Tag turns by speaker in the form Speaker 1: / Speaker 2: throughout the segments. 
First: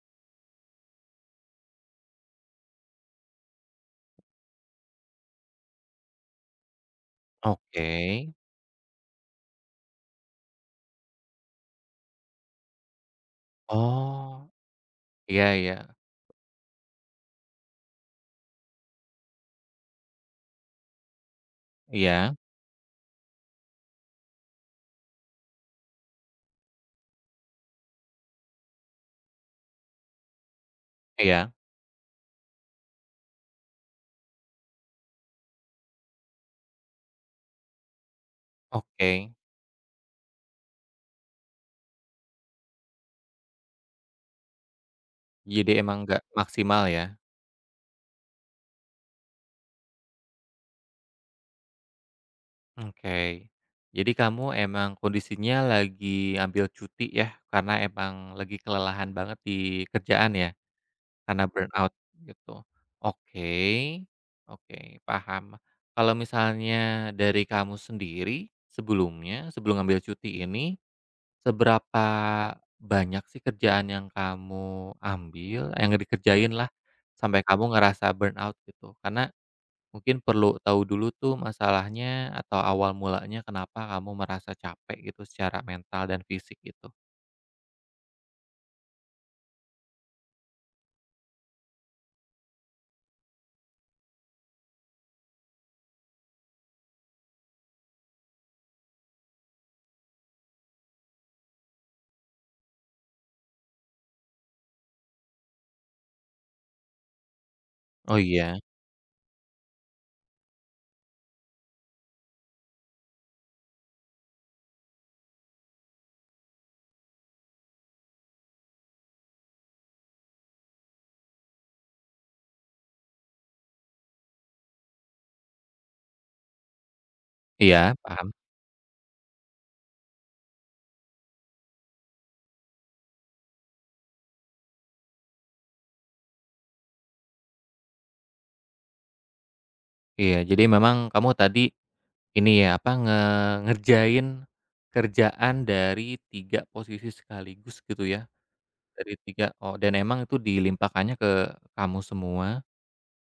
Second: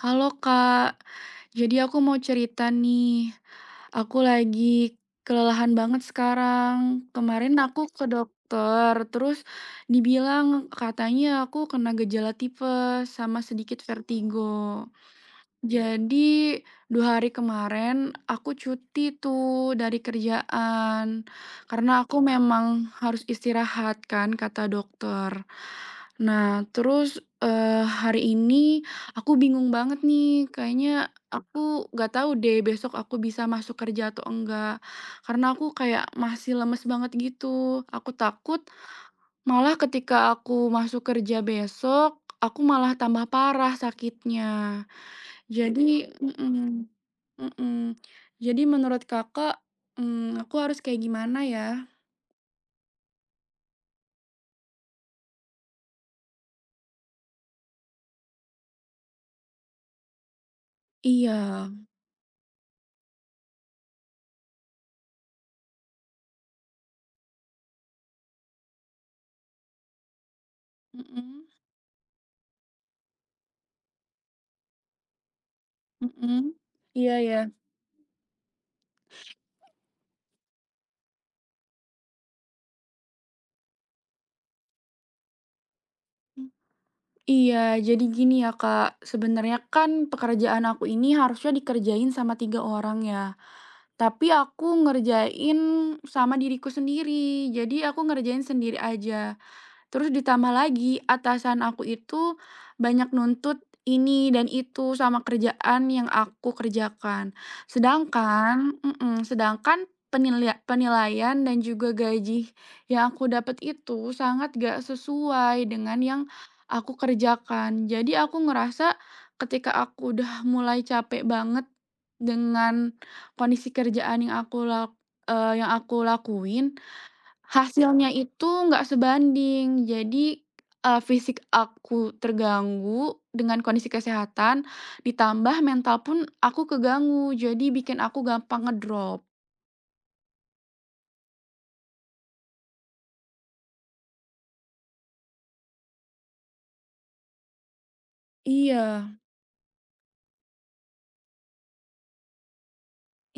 Speaker 1: Halo Kak, jadi aku mau cerita nih. Aku lagi kelelahan banget sekarang. Kemarin aku
Speaker 2: Oke.
Speaker 1: ke dokter, terus dibilang katanya aku kena gejala tipes sama sedikit vertigo.
Speaker 2: Oh, iya iya.
Speaker 1: Jadi 2 hari kemarin aku cuti tuh dari kerjaan, karena aku
Speaker 2: Iya
Speaker 1: memang harus istirahat kan kata dokter. Nah terus, hari ini aku bingung banget nih kayaknya
Speaker 2: iya,
Speaker 1: aku nggak tahu deh besok aku bisa masuk kerja atau enggak, karena aku kayak masih lemes banget gitu. Aku takut
Speaker 2: oke.
Speaker 1: malah ketika aku masuk kerja besok, aku malah tambah parah sakitnya.
Speaker 2: Jadi emang
Speaker 1: Jadi
Speaker 2: nggak maksimal
Speaker 1: mhm
Speaker 2: ya?
Speaker 1: mhm. Jadi menurut Kakak, aku harus kayak gimana ya?
Speaker 2: Oke. Jadi kamu emang kondisinya lagi ambil cuti ya, karena emang lagi kelelahan banget di kerjaan ya? Karena
Speaker 1: Iya,
Speaker 2: burnout gitu. Oke oke, paham. Kalau misalnya dari kamu sendiri sebelumnya, sebelum ambil cuti ini.
Speaker 1: mhm
Speaker 2: Seberapa banyak sih kerjaan yang kamu ambil yang
Speaker 1: mhm.
Speaker 2: dikerjain lah,
Speaker 1: Iya ya.
Speaker 2: sampai kamu ngerasa burnout gitu? Karena mungkin perlu tahu dulu tuh masalahnya atau awal mulanya kenapa kamu merasa capek gitu secara mental dan fisik gitu.
Speaker 1: Iya, jadi gini ya, Kak, sebenarnya kan pekerjaan aku ini harusnya dikerjain sama 3 orang ya, tapi aku ngerjain sama diriku sendiri. Jadi aku ngerjain sendiri aja. Terus ditambah lagi atasan aku itu banyak nuntut ini dan itu sama kerjaan yang aku kerjakan.
Speaker 2: Oh iya?
Speaker 1: Sedangkan sedangkan penilaian dan juga gaji yang aku dapat itu sangat gak sesuai dengan yang aku kerjakan. Jadi aku ngerasa ketika aku udah mulai capek banget dengan kondisi kerjaan yang yang aku lakuin,
Speaker 2: Iya,
Speaker 1: hasilnya
Speaker 2: paham.
Speaker 1: itu nggak sebanding. Jadi, fisik aku terganggu dengan kondisi kesehatan, ditambah mental pun aku keganggu. Jadi bikin aku gampang ngedrop.
Speaker 2: Iya, jadi memang kamu tadi ini ya, apa, ngerjain kerjaan dari 3 posisi sekaligus gitu ya?
Speaker 1: Iya
Speaker 2: Dari tiga, oh, dan emang itu dilimpahkannya ke kamu semua?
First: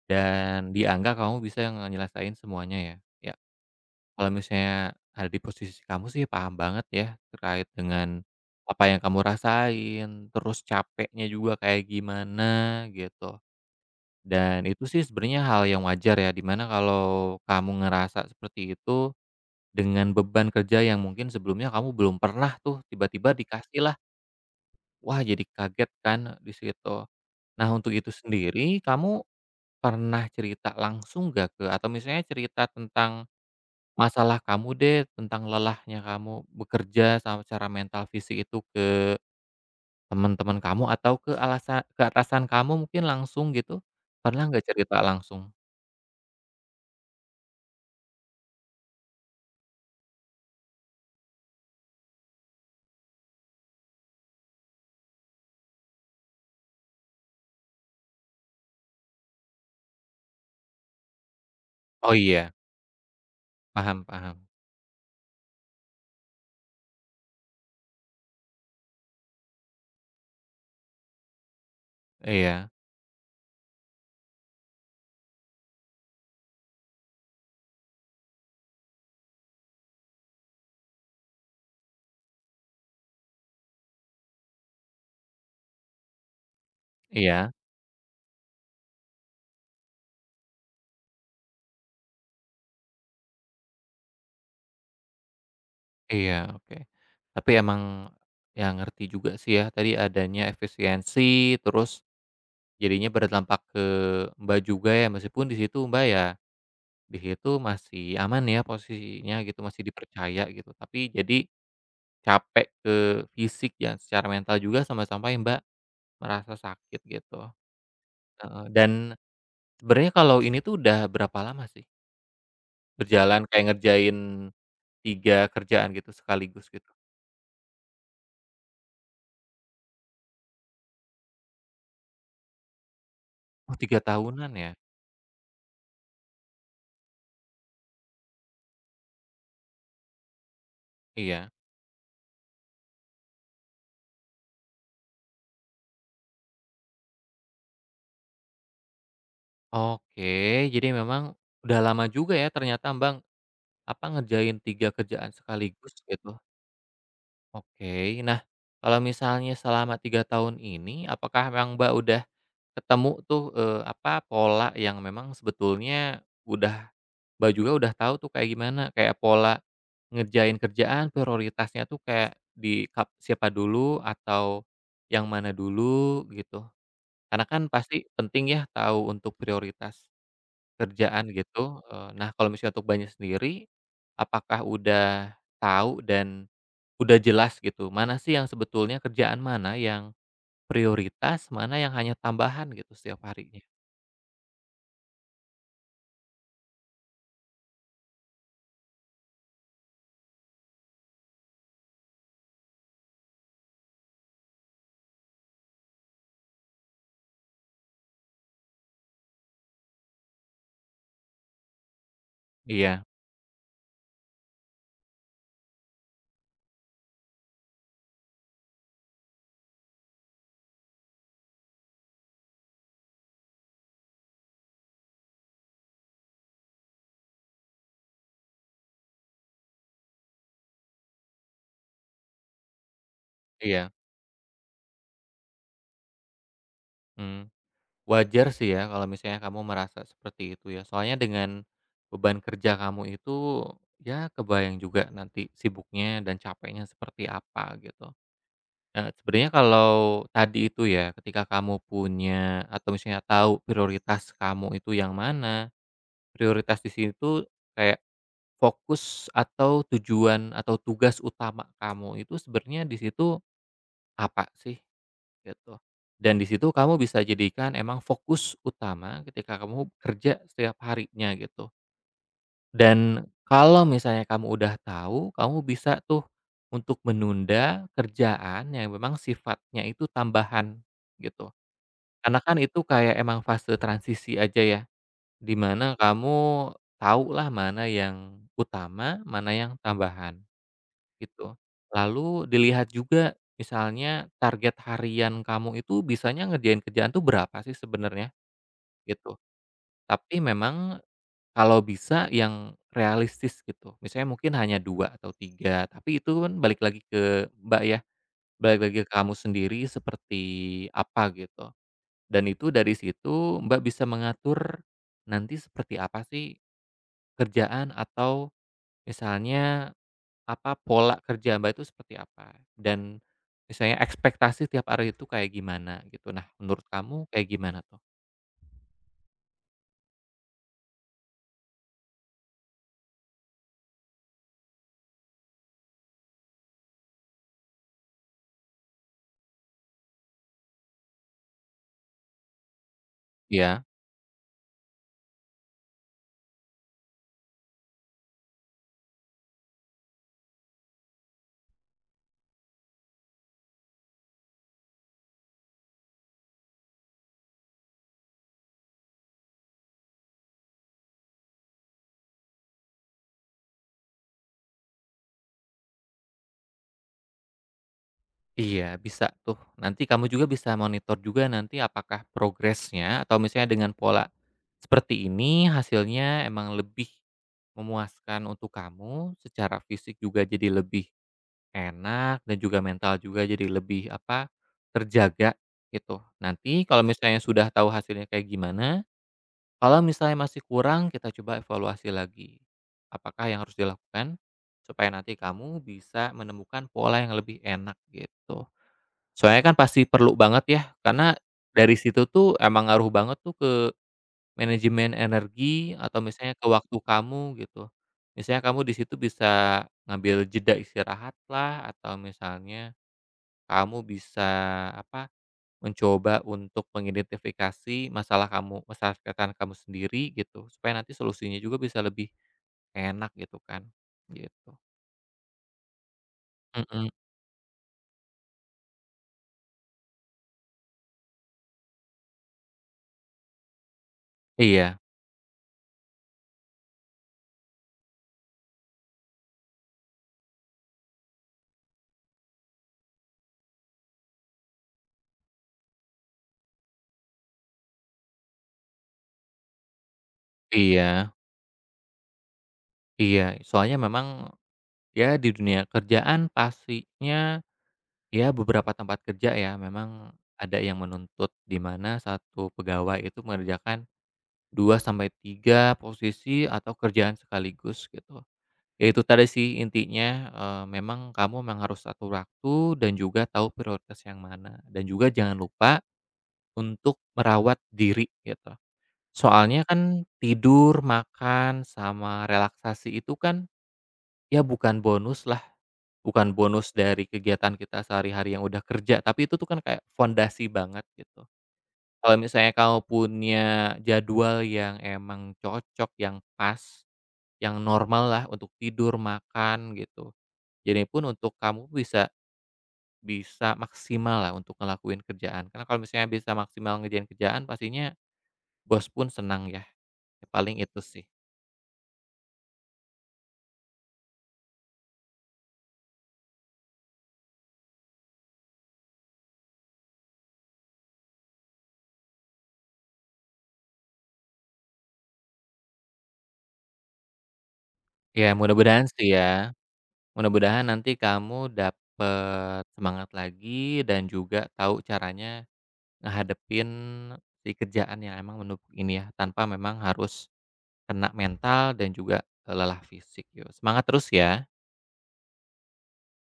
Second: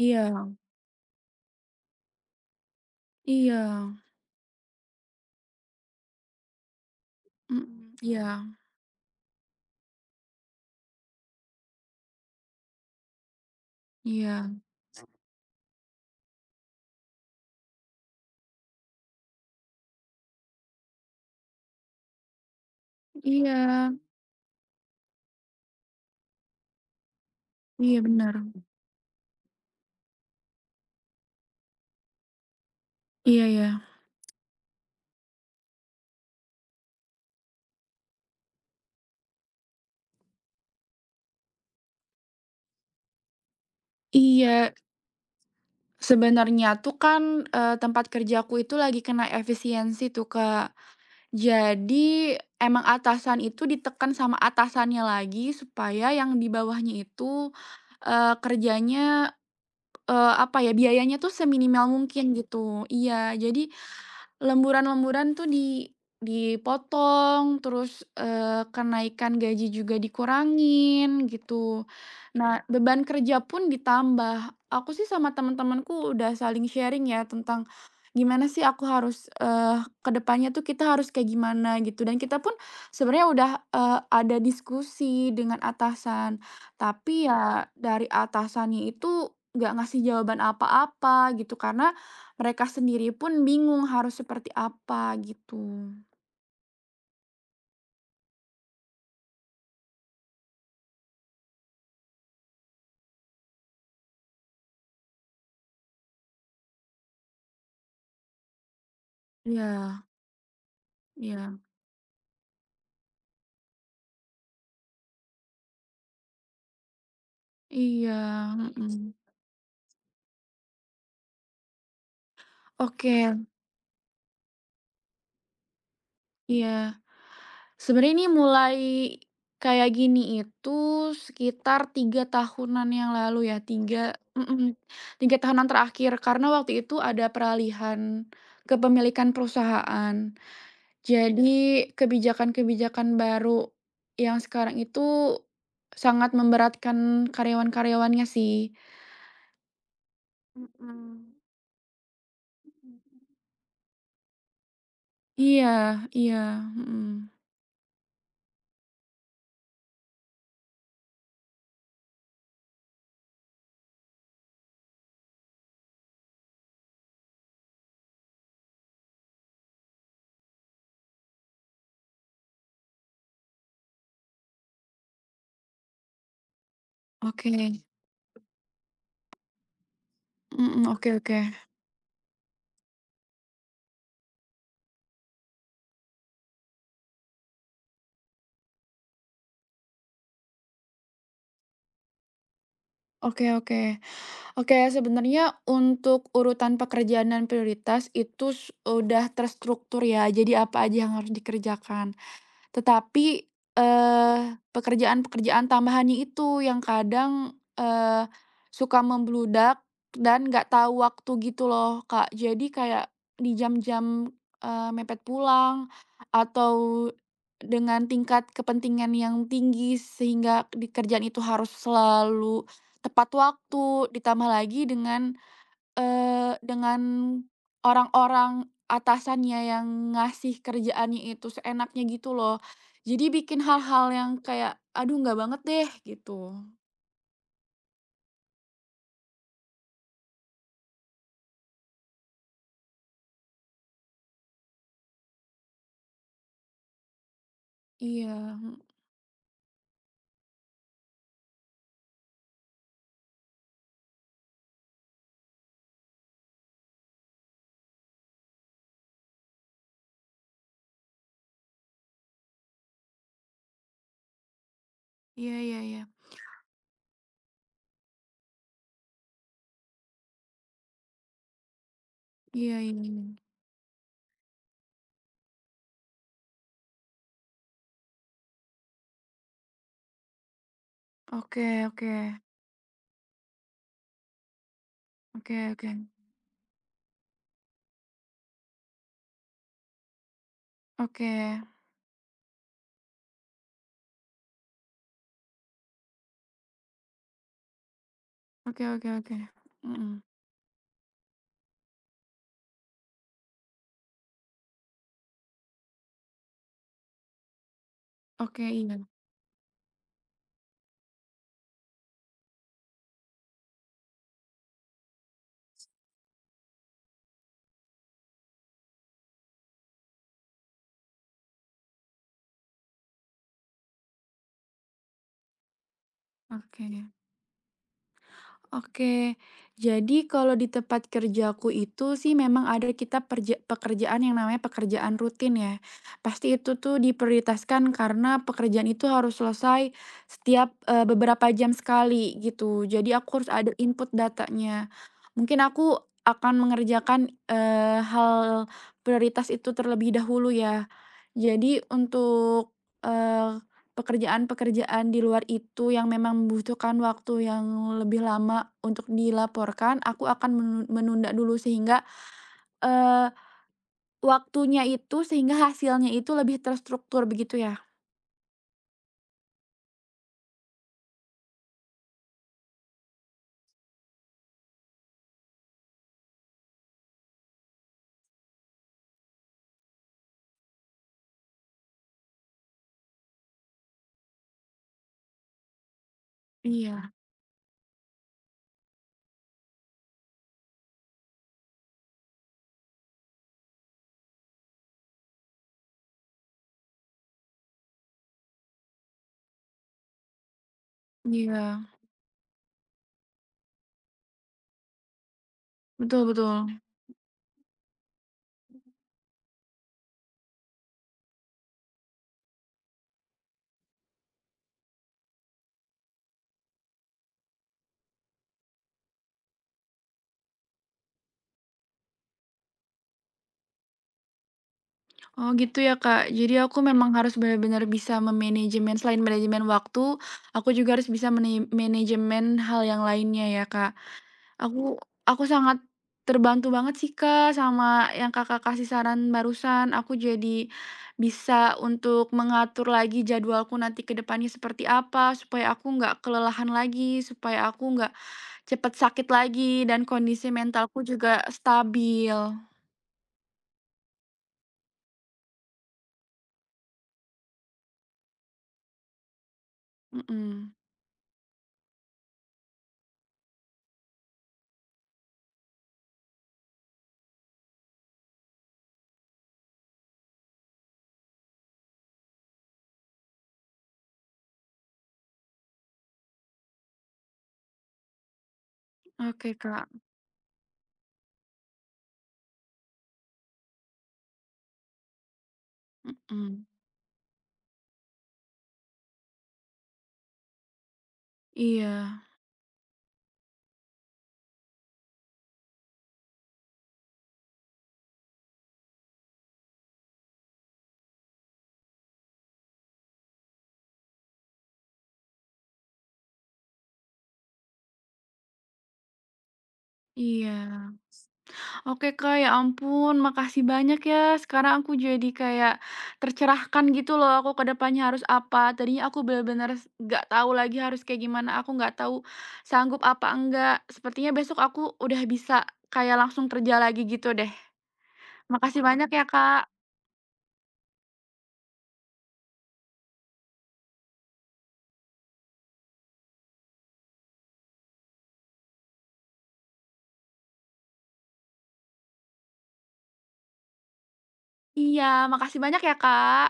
Speaker 1: iya
Speaker 2: Dan di angka kamu bisa ngelesain semuanya ya. Ya,
Speaker 1: iya,
Speaker 2: kalau misalnya ada di posisi kamu sih paham banget ya terkait
Speaker 1: mhm,
Speaker 2: dengan
Speaker 1: iya
Speaker 2: apa yang kamu rasain, terus capeknya juga kayak gimana gitu.
Speaker 1: iya
Speaker 2: Dan itu sih sebenarnya hal yang wajar ya, dimana kalau kamu ngerasa seperti itu dengan beban kerja yang mungkin sebelumnya kamu belum pernah tuh tiba-tiba
Speaker 1: iya
Speaker 2: dikasih lah, wah jadi kaget kan di situ. Nah untuk
Speaker 1: iya,
Speaker 2: itu
Speaker 1: bener.
Speaker 2: sendiri kamu pernah cerita langsung gak, ke atau misalnya cerita tentang
Speaker 1: Iya iya.
Speaker 2: masalah kamu deh, tentang lelahnya kamu bekerja sama secara mental fisik itu ke teman-teman kamu atau ke atasan kamu mungkin langsung gitu? Pernah nggak
Speaker 1: Iya,
Speaker 2: cerita langsung?
Speaker 1: sebenarnya tuh kan, tempat kerjaku itu lagi kena efisiensi tuh, Kak. Jadi, emang atasan itu ditekan sama atasannya lagi supaya yang di bawahnya itu, kerjanya, apa ya, biayanya tuh seminimal
Speaker 2: Oh
Speaker 1: mungkin
Speaker 2: iya,
Speaker 1: gitu. Iya, jadi
Speaker 2: paham paham.
Speaker 1: lemburan-lemburan tuh dipotong, terus, kenaikan gaji juga dikurangin, gitu. Nah,
Speaker 2: Iya
Speaker 1: beban kerja pun ditambah. Aku sih sama teman-temanku udah saling sharing ya tentang gimana sih aku harus, ke depannya tuh kita harus kayak gimana gitu, dan kita pun sebenarnya udah, ada diskusi dengan atasan. Tapi
Speaker 2: iya
Speaker 1: ya dari atasannya itu nggak ngasih jawaban apa-apa gitu, karena mereka sendiri pun bingung harus seperti apa gitu.
Speaker 2: iya, oke. Tapi emang ya ngerti juga sih ya, tadi adanya efisiensi, terus jadinya berdampak ke Mbak juga ya, meskipun di situ Mbak ya. Di situ masih aman ya posisinya gitu, masih
Speaker 1: Iya
Speaker 2: dipercaya gitu. Tapi jadi
Speaker 1: iya
Speaker 2: capek ke fisik ya, secara mental juga sama-sama ya, Mbak, merasa sakit gitu.
Speaker 1: iya,
Speaker 2: Heeh, dan
Speaker 1: mhm.
Speaker 2: sebenarnya kalau ini tuh udah berapa lama sih
Speaker 1: Oke,
Speaker 2: berjalan kayak ngerjain 3 kerjaan gitu sekaligus gitu?
Speaker 1: iya. Sebenarnya ini mulai kayak gini itu sekitar 3 tahunan yang lalu ya,
Speaker 2: Oh 3
Speaker 1: 3,
Speaker 2: tahunan ya?
Speaker 1: mhm, 3 tahunan terakhir karena waktu itu ada peralihan kepemilikan perusahaan.
Speaker 2: Iya.
Speaker 1: Jadi kebijakan-kebijakan baru yang sekarang itu sangat memberatkan karyawan-karyawannya sih.
Speaker 2: Oke, jadi memang
Speaker 1: Mhm.
Speaker 2: udah lama juga ya ternyata, Mbak, apa ngerjain 3 kerjaan
Speaker 1: Iya
Speaker 2: sekaligus gitu.
Speaker 1: iya, mhm.
Speaker 2: Oke. Nah, kalau misalnya selama 3 tahun ini, apakah memang Mbak udah ketemu tuh, apa, pola yang memang sebetulnya udah Mbak juga udah tahu tuh kayak gimana, kayak pola ngerjain kerjaan prioritasnya tuh kayak di kap siapa dulu atau yang mana dulu gitu? Karena
Speaker 1: Oke,
Speaker 2: kan pasti penting ya tahu untuk prioritas
Speaker 1: mhm, oke
Speaker 2: kerjaan
Speaker 1: oke.
Speaker 2: gitu, nah kalau misalnya untuk Banyak sendiri, apakah udah tahu dan udah jelas gitu, mana sih yang sebetulnya kerjaan mana yang prioritas, mana yang hanya tambahan gitu setiap
Speaker 1: Oke
Speaker 2: harinya.
Speaker 1: oke. Oke, sebenarnya untuk urutan pekerjaan dan prioritas itu udah terstruktur ya, jadi apa aja yang harus dikerjakan. Tetapi, eee, pekerjaan-pekerjaan tambahannya itu yang kadang, suka membludak dan nggak tahu waktu gitu loh, Kak. Jadi
Speaker 2: Iya
Speaker 1: kayak di jam-jam, mepet pulang atau dengan tingkat kepentingan yang tinggi sehingga di kerjaan itu harus selalu tepat waktu, ditambah lagi dengan orang-orang atasannya yang ngasih kerjaannya itu seenaknya gitu loh. Jadi bikin
Speaker 2: iya,
Speaker 1: hal-hal yang kayak, "Aduh nggak banget deh," gitu.
Speaker 2: mmm. Wajar sih ya kalau misalnya kamu merasa seperti itu ya, soalnya dengan beban kerja kamu itu, ya kebayang juga nanti sibuknya dan capeknya seperti apa gitu.
Speaker 1: Iya, mhm,
Speaker 2: Nah, sebenarnya kalau tadi itu ya, ketika kamu punya atau misalnya tahu prioritas kamu itu yang mana, prioritas di situ kayak fokus atau tujuan atau tugas utama kamu itu sebenarnya di situ apa sih
Speaker 1: iya
Speaker 2: gitu.
Speaker 1: iya iya.
Speaker 2: Dan di situ kamu bisa jadikan emang fokus utama ketika kamu kerja setiap harinya gitu.
Speaker 1: Iya iya
Speaker 2: Dan
Speaker 1: iya.
Speaker 2: kalau misalnya kamu udah tahu, kamu bisa tuh untuk menunda kerjaan yang memang sifatnya itu tambahan gitu.
Speaker 1: Oke oke.
Speaker 2: Karena kan itu kayak emang fase transisi aja ya,
Speaker 1: Oke oke.
Speaker 2: dimana kamu tahu lah mana yang utama, mana yang tambahan.
Speaker 1: Oke.
Speaker 2: Gitu. Lalu dilihat juga misalnya target harian kamu itu bisanya ngerjain kerjaan tuh berapa sih sebenarnya,
Speaker 1: Oke oke
Speaker 2: gitu.
Speaker 1: oke. Mhm.
Speaker 2: Tapi memang kalau bisa yang realistis gitu, misalnya mungkin hanya 2 atau 3. Tapi itu kan balik lagi ke Mbak ya,
Speaker 1: Oke,
Speaker 2: balik lagi
Speaker 1: iya.
Speaker 2: ke kamu sendiri seperti apa gitu. Dan itu dari situ Mbak bisa mengatur nanti seperti apa sih kerjaan atau misalnya apa, pola kerja Mbak itu seperti apa? Dan misalnya ekspektasi tiap hari itu kayak gimana gitu. Nah, menurut
Speaker 1: Oke.
Speaker 2: kamu kayak gimana tuh?
Speaker 1: Oke, jadi kalau di tempat kerjaku itu sih memang ada kita perja pekerjaan yang namanya pekerjaan rutin ya. Pasti itu tuh diprioritaskan karena pekerjaan itu harus selesai setiap, beberapa jam sekali gitu. Jadi aku harus ada
Speaker 2: Iya.
Speaker 1: input datanya. Mungkin aku akan mengerjakan, hal prioritas itu terlebih dahulu ya. Jadi untuk, eh, pekerjaan-pekerjaan di luar itu yang memang membutuhkan waktu yang lebih lama untuk dilaporkan, aku akan menunda dulu sehingga, eee, waktunya itu sehingga hasilnya itu lebih terstruktur begitu ya?
Speaker 2: Iya, bisa tuh. Nanti kamu juga bisa monitor juga nanti apakah progresnya atau misalnya dengan pola seperti ini hasilnya emang lebih memuaskan untuk kamu, secara fisik juga jadi lebih enak dan juga mental juga jadi lebih, apa, terjaga gitu. Nanti kalau
Speaker 1: Iya
Speaker 2: misalnya sudah tahu hasilnya kayak gimana. Kalau misalnya masih kurang, kita coba evaluasi lagi. Apakah yang harus dilakukan supaya nanti kamu bisa menemukan pola yang lebih enak gitu. Soalnya kan pasti perlu banget ya, karena
Speaker 1: iya,
Speaker 2: dari situ tuh emang ngaruh banget tuh ke manajemen energi atau
Speaker 1: betul
Speaker 2: misalnya ke
Speaker 1: betul.
Speaker 2: waktu kamu gitu. Misalnya kamu di situ bisa ngambil jeda istirahat lah atau misalnya kamu bisa apa, mencoba untuk mengidentifikasi masalah kamu, masalah kesehatan kamu sendiri gitu, supaya nanti solusinya juga bisa lebih enak gitu kan, gitu.
Speaker 1: Oh gitu ya Kak, jadi aku
Speaker 2: Mhm,
Speaker 1: memang harus benar-benar bisa memanajemen selain manajemen waktu, aku juga harus bisa manajemen hal yang lainnya ya Kak. Aku
Speaker 2: iya
Speaker 1: aku sangat terbantu banget sih, Kak, sama yang Kakak kasih saran barusan. Aku jadi bisa untuk mengatur lagi jadwalku nanti ke depannya seperti apa, supaya aku nggak kelelahan lagi, supaya aku nggak cepet sakit lagi, dan kondisi mentalku
Speaker 2: iya
Speaker 1: juga stabil.
Speaker 2: iya. Soalnya memang ya di dunia kerjaan pastinya ya beberapa tempat kerja ya memang
Speaker 1: Mhm.
Speaker 2: ada yang menuntut di mana satu pegawai itu mengerjakan 2 sampai 3 posisi atau kerjaan sekaligus gitu. Ya itu tadi sih intinya, memang kamu memang harus atur waktu dan juga tahu prioritas yang mana, dan juga jangan lupa untuk merawat diri gitu.
Speaker 1: Oke,
Speaker 2: Soalnya
Speaker 1: Kak.
Speaker 2: kan tidur, makan, sama relaksasi itu kan ya bukan bonus lah, bukan
Speaker 1: Mhm.
Speaker 2: bonus dari kegiatan kita sehari-hari yang udah kerja, tapi itu tuh kan kayak fondasi banget gitu.
Speaker 1: Iya
Speaker 2: Kalau misalnya kamu punya jadwal yang emang cocok, yang pas, yang normal lah untuk tidur, makan, gitu. Jadi pun untuk kamu bisa bisa maksimal lah untuk ngelakuin kerjaan. Karena kalau misalnya bisa maksimal ngerjain kerjaan pastinya bos pun senang ya. Ya, paling
Speaker 1: iya.
Speaker 2: itu sih.
Speaker 1: Oke Kak, ya ampun makasih banyak ya. Sekarang aku jadi kayak tercerahkan gitu loh, aku ke depannya harus apa. Tadinya aku benar-benar nggak tahu lagi harus kayak gimana, aku nggak tahu sanggup apa enggak. Sepertinya besok aku udah bisa kayak langsung kerja lagi gitu deh.
Speaker 2: Ya
Speaker 1: Makasih
Speaker 2: mudah-mudahan
Speaker 1: banyak ya
Speaker 2: sih
Speaker 1: Kak.
Speaker 2: ya, mudah-mudahan nanti kamu dapet semangat lagi dan juga tahu caranya ngehadepin si kerjaan yang emang menumpuk ini ya, tanpa memang harus kena mental dan juga, lelah fisik yo. Semangat terus ya.
Speaker 1: Iya, makasih banyak ya Kak.